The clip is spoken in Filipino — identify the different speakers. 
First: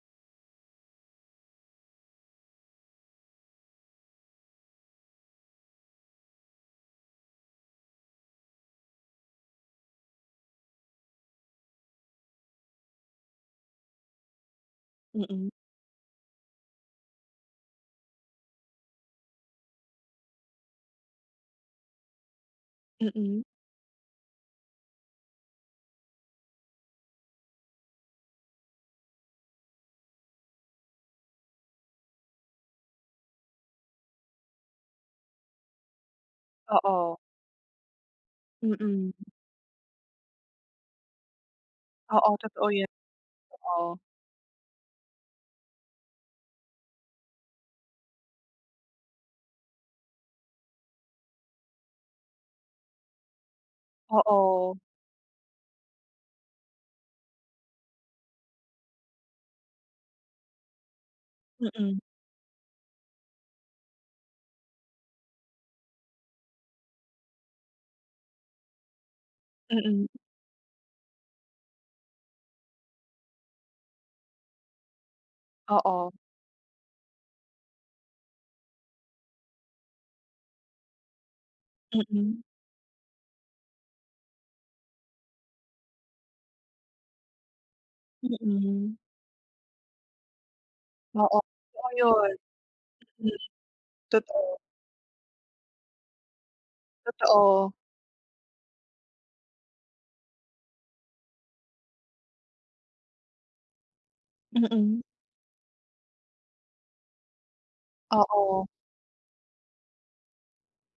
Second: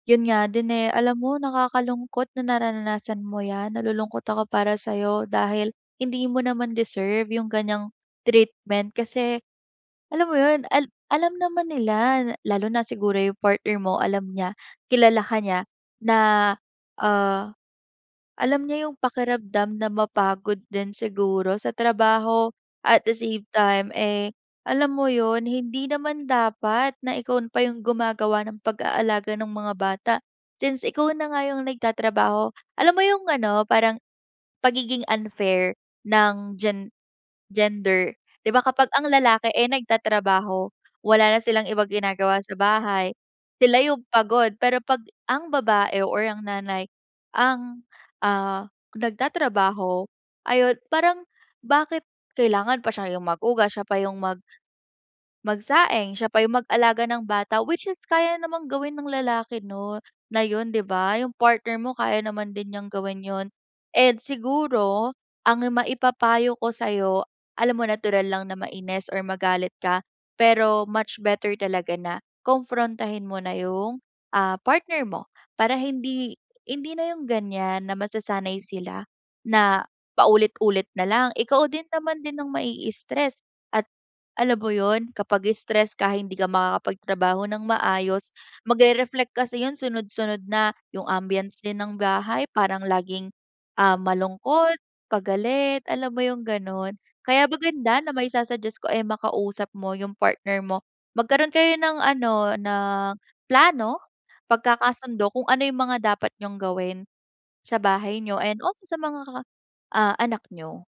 Speaker 1: Yun nga din, eh. Alam mo, nakakalungkot na nararanasan mo 'yan. Nalulungkot ako para sa'yo, dahil hindi mo naman deserve yung ganyang treatment. Kasi alam mo yun, al alam naman nila, lalo na siguro yung partner mo, alam niya, kilala ka
Speaker 2: Mm.
Speaker 1: niya, na ah, alam niya yung pakiramdam na mapagod din siguro sa trabaho. At the
Speaker 2: Mm.
Speaker 1: same time eh, alam mo yun, hindi naman dapat na ikaw pa yung gumagawa ng pag-aalaga ng mga bata, since ikaw na nga yung nagtatrabaho. Alam mo yung ano? Parang pagiging unfair ng
Speaker 2: Oo.
Speaker 1: gender, 'di ba, kapag ang
Speaker 2: Mm.
Speaker 1: lalaki ay nagtatrabaho, wala na silang ibang
Speaker 2: Oo,
Speaker 1: ginagawa sa
Speaker 2: totoo yon,
Speaker 1: bahay, sila
Speaker 2: oo.
Speaker 1: yung pagod. Pero pag ang babae o ang nanay ang ah, nagtatrabaho, ayun parang bakit kailangan pa siya yung maghugas, siya pa yung mag
Speaker 2: Oo.
Speaker 1: magsaing, siya pa yung mag-alaga ng bata? Which is kaya namang gawin ng lalaki 'no, na yun 'di ba? Yung partner mo,
Speaker 2: Mm.
Speaker 1: kaya naman din niyang gawin yun. And siguro ang maipapayo ko sa'yo, alam mo natural lang na mainis or magalit ka,
Speaker 2: Mm.
Speaker 1: pero much better talaga na konprontahin mo na yung ah, partner mo. Para
Speaker 2: Oo.
Speaker 1: hindi hindi na yung ganyan na masasanay sila na paulit-ulit nalang. Ikaw din naman din
Speaker 2: Mm.
Speaker 1: ang mai-stress, at alam mo yun kapag stress ka hindi ka makakapagtrabaho ng maayos,
Speaker 2: Mm.
Speaker 1: magre-reflect kasi yung sunod-sunod na. Yung
Speaker 2: Oo,
Speaker 1: ambiance din
Speaker 2: totoo
Speaker 1: ng
Speaker 2: 'yon.
Speaker 1: bahay parang laging
Speaker 2: Hmm,
Speaker 1: ah,
Speaker 2: totoo.
Speaker 1: malungkot, pagalit, alam mo yung ganun? Kaya
Speaker 2: Totoo.
Speaker 1: maganda na maisa-suggest ko ay makausap mo yung partner mo. Magkaroon kayo ng ano, ng plano,
Speaker 2: Mm.
Speaker 1: pagkakasundo kung ano yung mga dapat niyong gawin sa bahay niyo and
Speaker 2: Oo.
Speaker 1: also sa mga anak niyo.